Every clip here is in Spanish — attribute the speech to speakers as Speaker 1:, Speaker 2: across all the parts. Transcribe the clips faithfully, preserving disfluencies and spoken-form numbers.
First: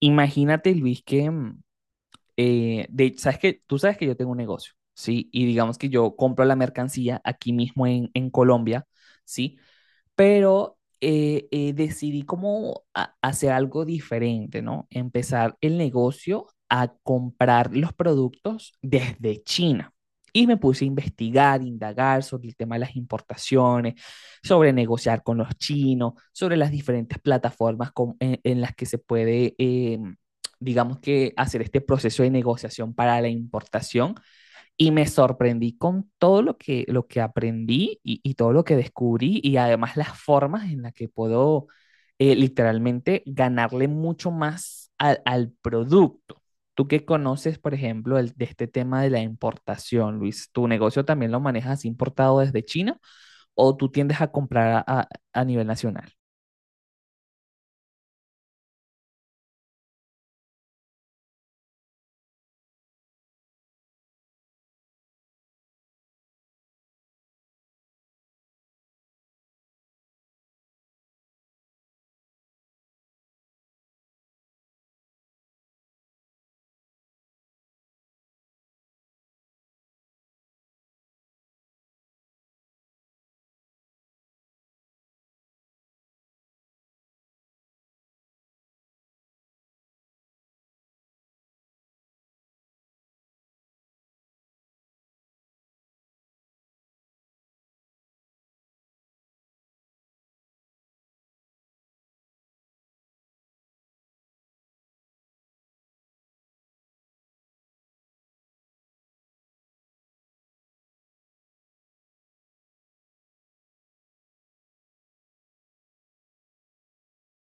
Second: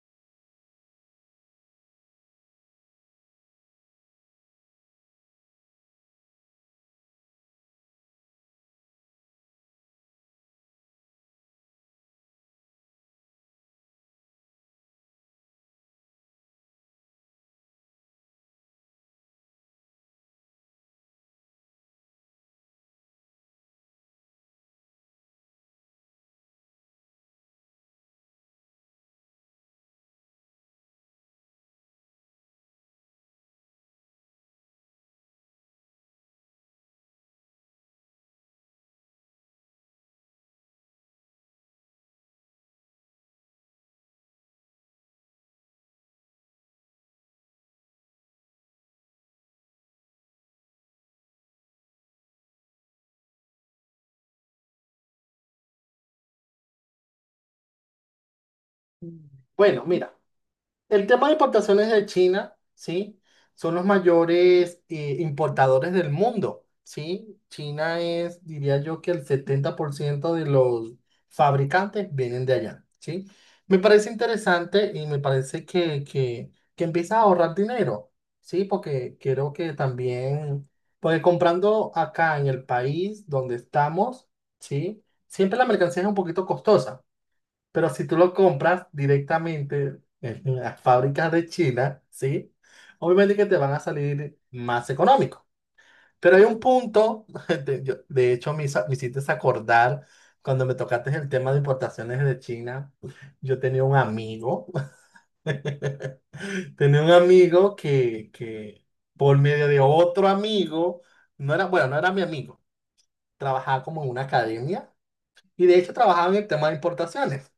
Speaker 1: Imagínate, Luis, que mm, eh, de, sabes que tú sabes que yo tengo un negocio, ¿sí? Y digamos que yo compro la mercancía aquí mismo en, en Colombia, ¿sí? Pero eh, eh, decidí como a- hacer algo diferente, ¿no? Empezar el negocio a comprar los productos desde China. Y me puse a investigar, indagar sobre el tema de las importaciones, sobre negociar con los chinos, sobre las diferentes plataformas con- en, en las que se puede, eh, digamos que, hacer este proceso de negociación para la importación, y me sorprendí con todo lo que, lo que aprendí y, y todo lo que descubrí y además las formas en las que puedo eh, literalmente ganarle mucho más al, al producto. Tú que conoces, por ejemplo, el- de este tema de la importación, Luis, ¿tu negocio también lo manejas importado desde China o tú tiendes a comprar a, a- a nivel nacional?
Speaker 2: Bueno, mira, el tema de importaciones de China, ¿sí? Son los mayores eh, importadores del mundo, ¿sí? China es, diría yo, que el setenta por ciento de los fabricantes vienen de allá, ¿sí? Me parece interesante y me parece que, que, que empiezas a ahorrar dinero, ¿sí? Porque creo que también, porque comprando acá en el país donde estamos, ¿sí? Siempre la mercancía es un poquito costosa. Pero si tú lo compras directamente en las fábricas de China, ¿sí? Obviamente que te van a salir más económico. Pero hay un punto, de, yo- de hecho me, hizo- me hiciste acordar cuando me tocaste el tema de importaciones de China. Yo tenía un amigo, tenía un amigo que, que por medio de otro amigo, no era, bueno, no era mi amigo, trabajaba como en una academia y de hecho trabajaba en el tema de importaciones.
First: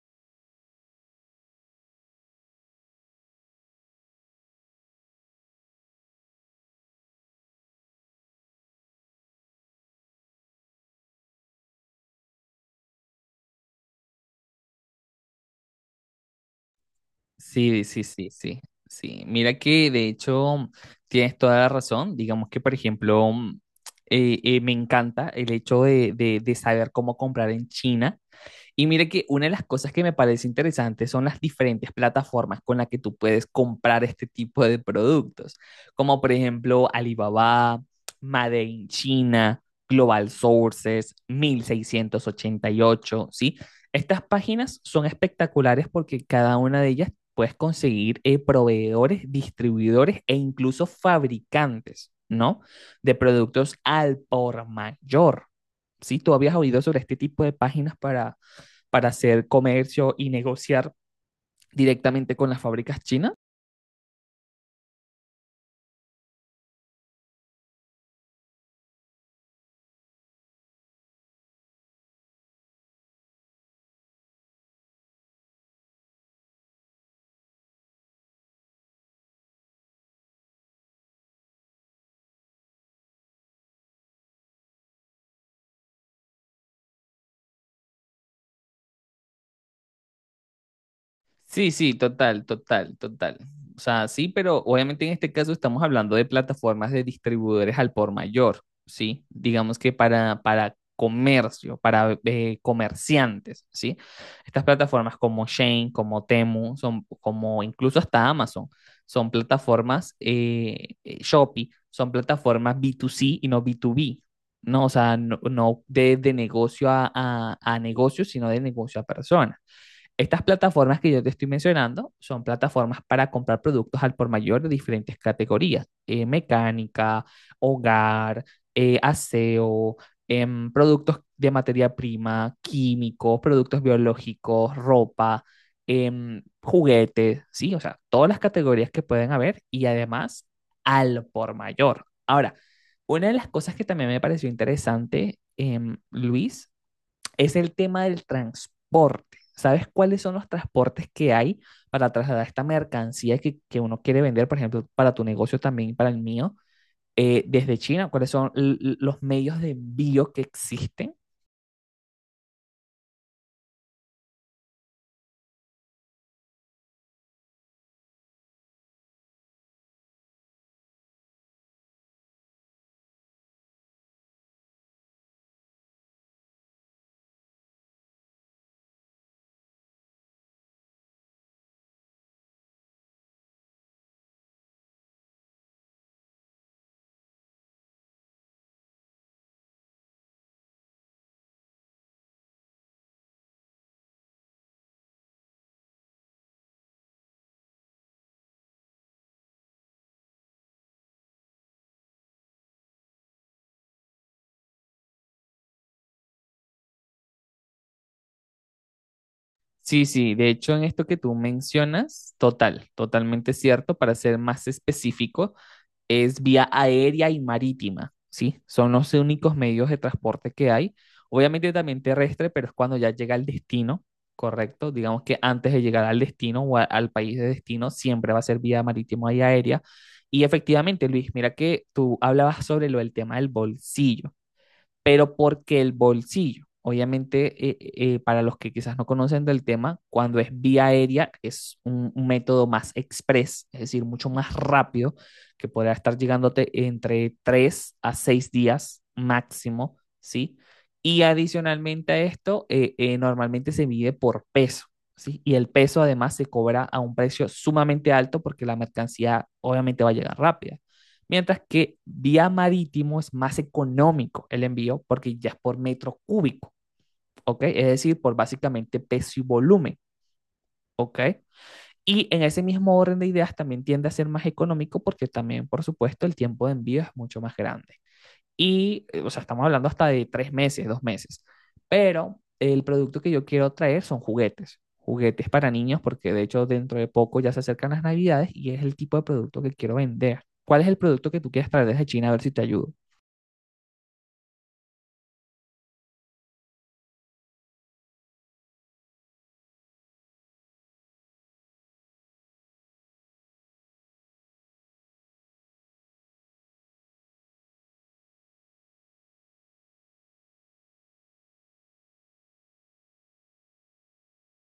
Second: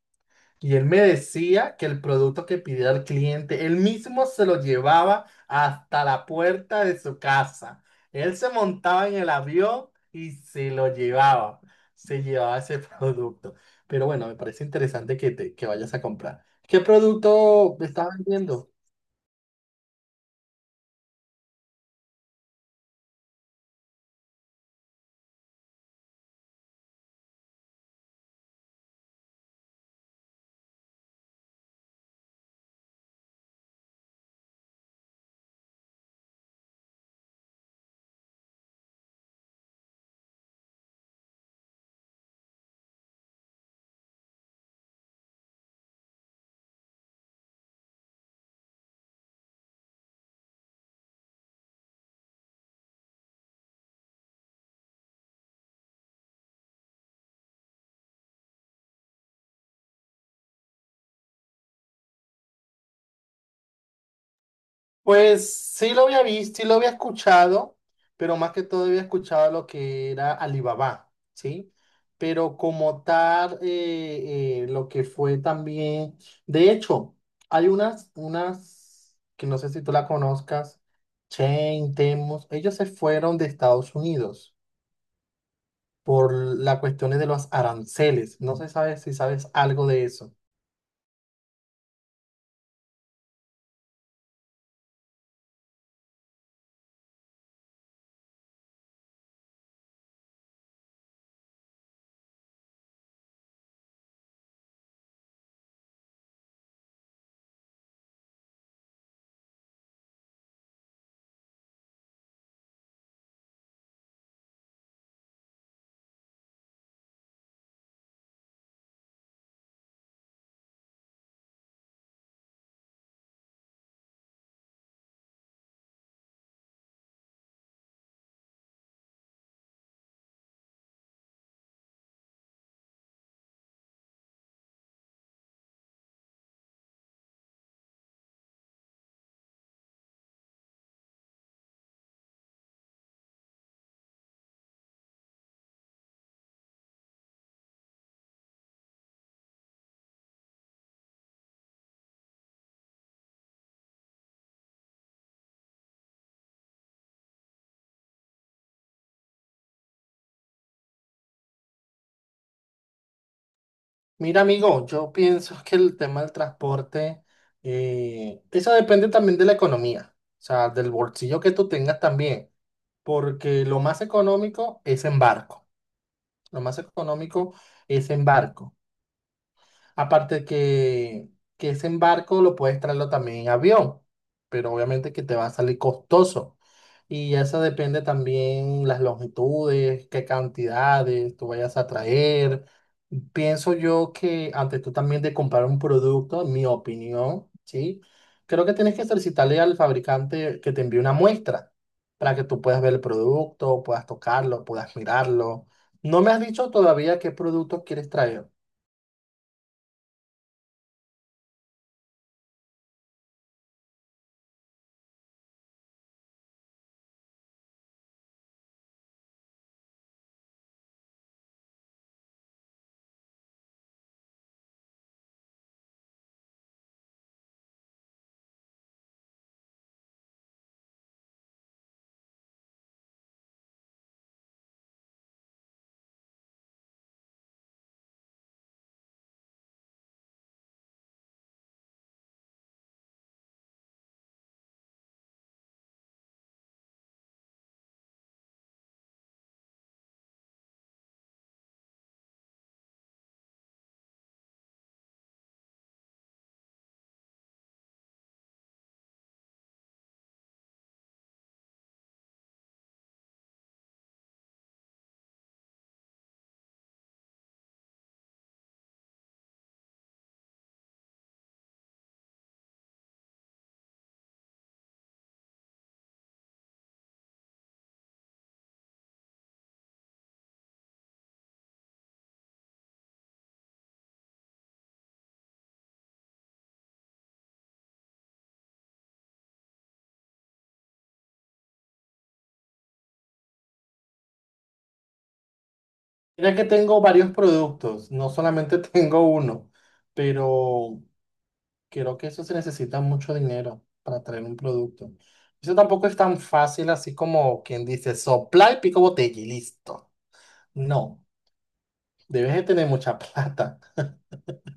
Speaker 2: Y él me decía que el producto que pidiera el cliente, él mismo se lo llevaba hasta la puerta de su casa. Él se montaba en el avión y se lo llevaba. Se llevaba ese producto. Pero bueno, me parece interesante que te, que vayas a comprar. ¿Qué producto
Speaker 1: Sí, sí,
Speaker 2: estás
Speaker 1: sí, sí,
Speaker 2: vendiendo?
Speaker 1: sí. Mira que de hecho tienes toda la razón. Digamos que, por ejemplo, mm, eh, eh, me encanta el hecho de, de- de saber cómo comprar en China. Y mire que una de las cosas que me parece interesante son las diferentes plataformas con las que tú puedes comprar este tipo de productos, como por ejemplo Alibaba, Made in China, Global Sources, mil seiscientos ochenta y ocho, ¿sí? Estas páginas son espectaculares porque cada una de ellas puedes conseguir eh, proveedores, distribuidores e incluso fabricantes, ¿no? De productos al por mayor. ¿Sí? ¿Tú habías oído sobre este tipo de páginas para para hacer comercio y negociar directamente con las fábricas chinas?
Speaker 2: Pues sí lo había visto, sí lo había escuchado, pero más que todo había escuchado lo que era Alibaba, ¿sí? Pero como tal, eh, eh, lo que fue también, de hecho, hay unas, unas, que no sé si tú la conozcas, Chain, Temos, ellos se fueron de Estados Unidos por las cuestiones de los aranceles. No sé sabe si sabes algo de eso.
Speaker 1: Sí, sí, total, total, total. O sea, sí, pero obviamente en este caso estamos hablando de plataformas de distribuidores al por mayor, ¿sí? Digamos que para, para comercio, para eh, comerciantes, ¿sí? Estas plataformas como Shane, como Temu, son como incluso hasta Amazon, son plataformas eh, eh, Shopee, son plataformas B dos C y no B dos B, ¿no? O sea, no, no de, de negocio a, a a negocio, sino de negocio a persona. Estas plataformas que yo te estoy mencionando son plataformas para comprar productos al por mayor de diferentes categorías: eh, mecánica, hogar, eh, aseo, em, productos de materia prima, químicos, productos biológicos, ropa, em, juguetes, sí, o sea, todas las categorías que pueden haber y además al por mayor. Ahora, una de las cosas que también me pareció interesante, em, Luis, es el tema del transporte. ¿Sabes cuáles son los transportes que hay para trasladar esta mercancía que, que uno quiere vender, por ejemplo, para tu negocio también, para el mío, eh, desde China? ¿Cuáles son l- l- los medios de envío que existen?
Speaker 2: Mira, amigo, yo pienso que el tema del transporte, eh, eso depende también de la economía, o sea, del bolsillo que tú tengas también, porque lo más económico es en barco, lo más económico es en barco. Aparte que, que ese embarco lo puedes traerlo también en avión, pero obviamente que te va a salir costoso. Y eso depende también las longitudes, qué cantidades tú vayas a traer. Pienso yo que antes tú también de comprar un producto, en mi opinión, ¿sí? Creo que tienes que solicitarle al fabricante que te envíe una muestra para que tú puedas ver el producto, puedas tocarlo, puedas mirarlo. No me has dicho todavía qué producto quieres traer.
Speaker 1: Sí, sí, de hecho en esto que tú mencionas, total, totalmente cierto. Para ser más específicos, es vía aérea y marítima, ¿sí? Son los únicos medios de transporte que hay. Obviamente también terrestre, pero es cuando ya llega al destino, ¿correcto? Digamos que antes de llegar al destino o a- al país de destino, siempre va a ser vía marítima y aérea. Y efectivamente, Luis, mira que tú hablabas sobre lo del tema del bolsillo, pero porque el bolsillo, obviamente, eh, eh, eh, para los que quizás no conocen del tema, cuando es vía aérea es un, un método más express, es decir, mucho más rápido, que podrá estar llegándote entre tres a seis días máximo, ¿sí? Y adicionalmente a esto, eh, eh, normalmente se mide por peso, ¿sí? Y el peso además se cobra a un precio sumamente alto porque la mercancía obviamente va a llegar rápida. Mientras que vía marítimo es más económico el envío porque ya es por metro cúbico, ¿ok? Es decir, por básicamente peso y volumen, ¿ok? Y en ese mismo orden de ideas también tiende a ser más económico porque también, por supuesto, el tiempo de envío es mucho más grande. Y, eh, o sea, estamos hablando hasta de tres meses, dos meses. Pero el producto que yo quiero traer son juguetes, juguetes para niños, porque de hecho dentro de poco ya se acercan las navidades y es el tipo de producto que quiero vender. ¿Cuál es el producto que tú quieres traer desde China? A ver si te ayudo.
Speaker 2: Mira que tengo varios productos, no solamente tengo uno, pero creo que eso se necesita mucho dinero para traer un producto. Eso tampoco es tan fácil así como quien dice sopla y pico botella y listo. No, debes de tener mucha plata.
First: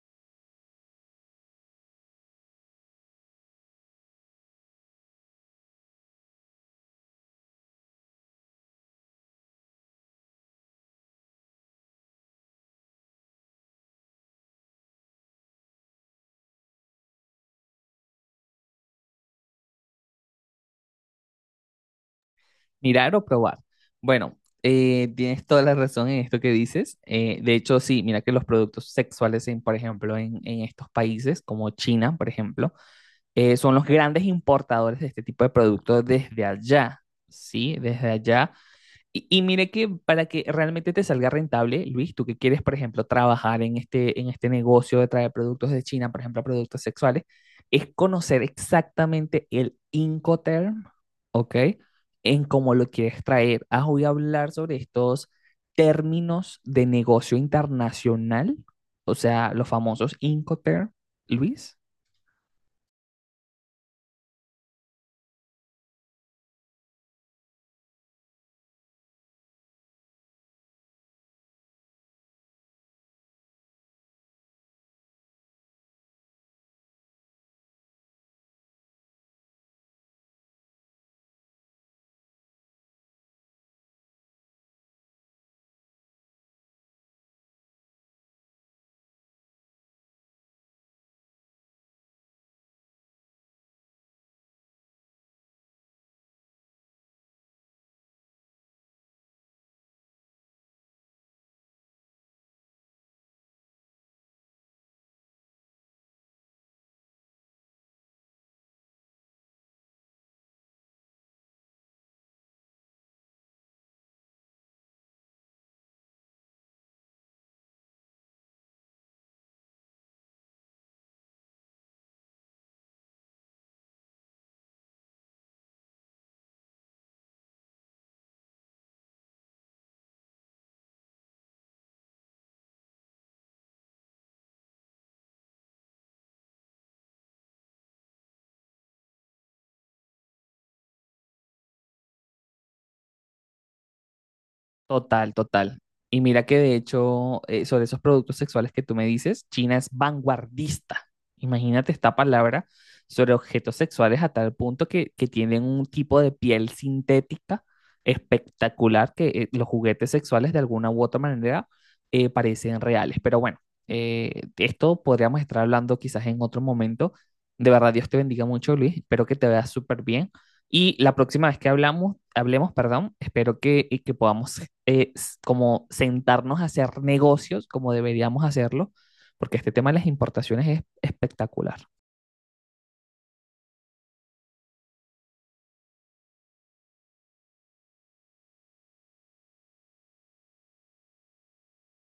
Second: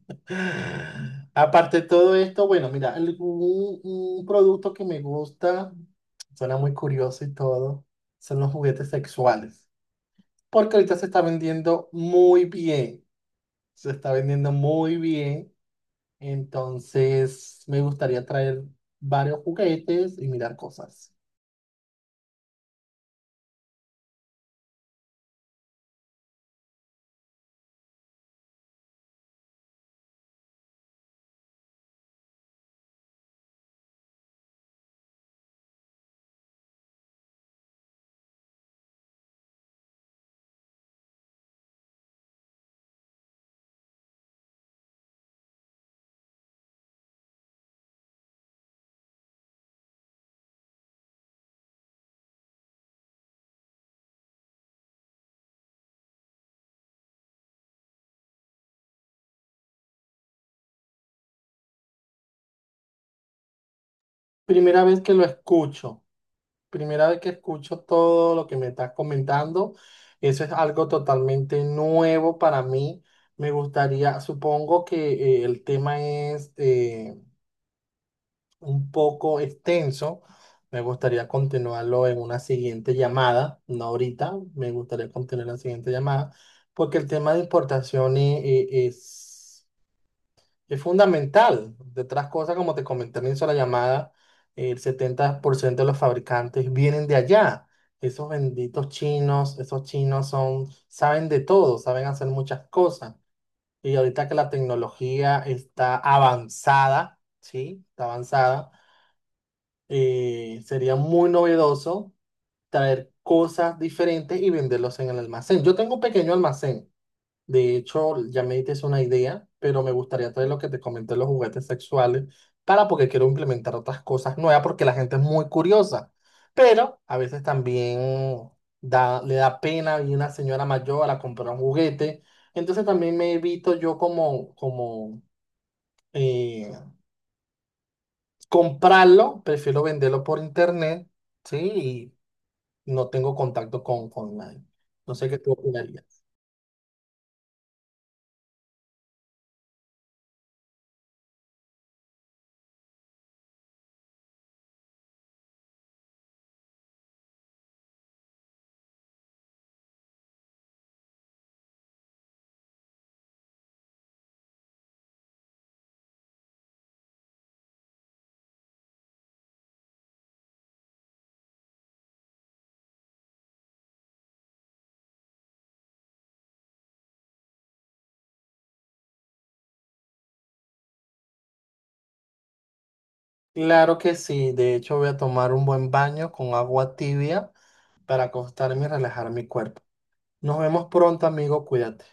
Speaker 2: Aparte de todo esto, bueno, mira, algún- un un producto que me gusta, suena muy curioso y todo, son los juguetes sexuales, porque ahorita se está vendiendo muy bien. Se está vendiendo muy bien, entonces me gustaría traer varios juguetes y mirar cosas.
Speaker 1: Mirar o probar. Bueno, eh, tienes toda la razón en esto que dices. Eh, de hecho, sí, mira que los productos sexuales, en, por ejemplo, en, en estos países como China, por ejemplo, eh, son los grandes importadores de este tipo de productos desde allá, ¿sí? Desde allá, y, y mire que para que realmente te salga rentable, Luis, tú que quieres, por ejemplo, trabajar en este, en este negocio de traer productos de China, por ejemplo, productos sexuales, es conocer exactamente el Incoterm, ¿ok? En cómo lo quieres traer. Ah, voy a hablar sobre estos términos de negocio internacional, o sea, los famosos Incoterm, Luis.
Speaker 2: Primera vez que lo escucho, primera vez que escucho todo lo que me estás comentando, eso es algo totalmente nuevo para mí. Me gustaría, supongo que eh, el tema es eh, un poco extenso. Me gustaría continuarlo en una siguiente llamada, no ahorita, me gustaría continuar la siguiente llamada, porque el tema de importación e- e- es, es fundamental. De otras cosas, como te comenté al inicio de la llamada, el setenta por ciento de los fabricantes vienen de allá. Esos benditos chinos, esos chinos son, saben de todo, saben hacer muchas cosas. Y ahorita que la tecnología está avanzada, ¿sí? Está avanzada, eh, sería muy novedoso traer cosas diferentes y venderlos en el almacén. Yo tengo un pequeño almacén. De hecho, ya me diste una idea, pero me gustaría traer lo que te comenté, los juguetes sexuales, para porque quiero implementar otras cosas nuevas, porque la gente es muy curiosa. Pero a veces también da, le da pena ir una señora mayor a comprar un juguete. Entonces también me evito yo como, como eh, comprarlo, prefiero venderlo por internet, ¿sí? Y no tengo contacto con, con nadie. No sé
Speaker 1: Total,
Speaker 2: qué tú
Speaker 1: total. Y
Speaker 2: opinarías.
Speaker 1: mira que de hecho, eh, sobre esos productos sexuales que tú me dices, China es vanguardista. Imagínate esta palabra sobre objetos sexuales a tal punto que, que tienen un tipo de piel sintética espectacular que eh, los juguetes sexuales de alguna u otra manera eh, parecen reales. Pero bueno, eh, de esto podríamos estar hablando quizás en otro momento. De verdad, Dios te bendiga mucho, Luis. Espero que te veas súper bien. Y la próxima vez que hablamos, hablemos, perdón, espero que, y que podamos eh, como sentarnos a hacer negocios como deberíamos hacerlo, porque este tema de las importaciones es espectacular.
Speaker 2: Claro que sí, de hecho voy a tomar un buen baño con agua tibia para acostarme y relajar mi cuerpo. Nos vemos pronto, amigo, cuídate.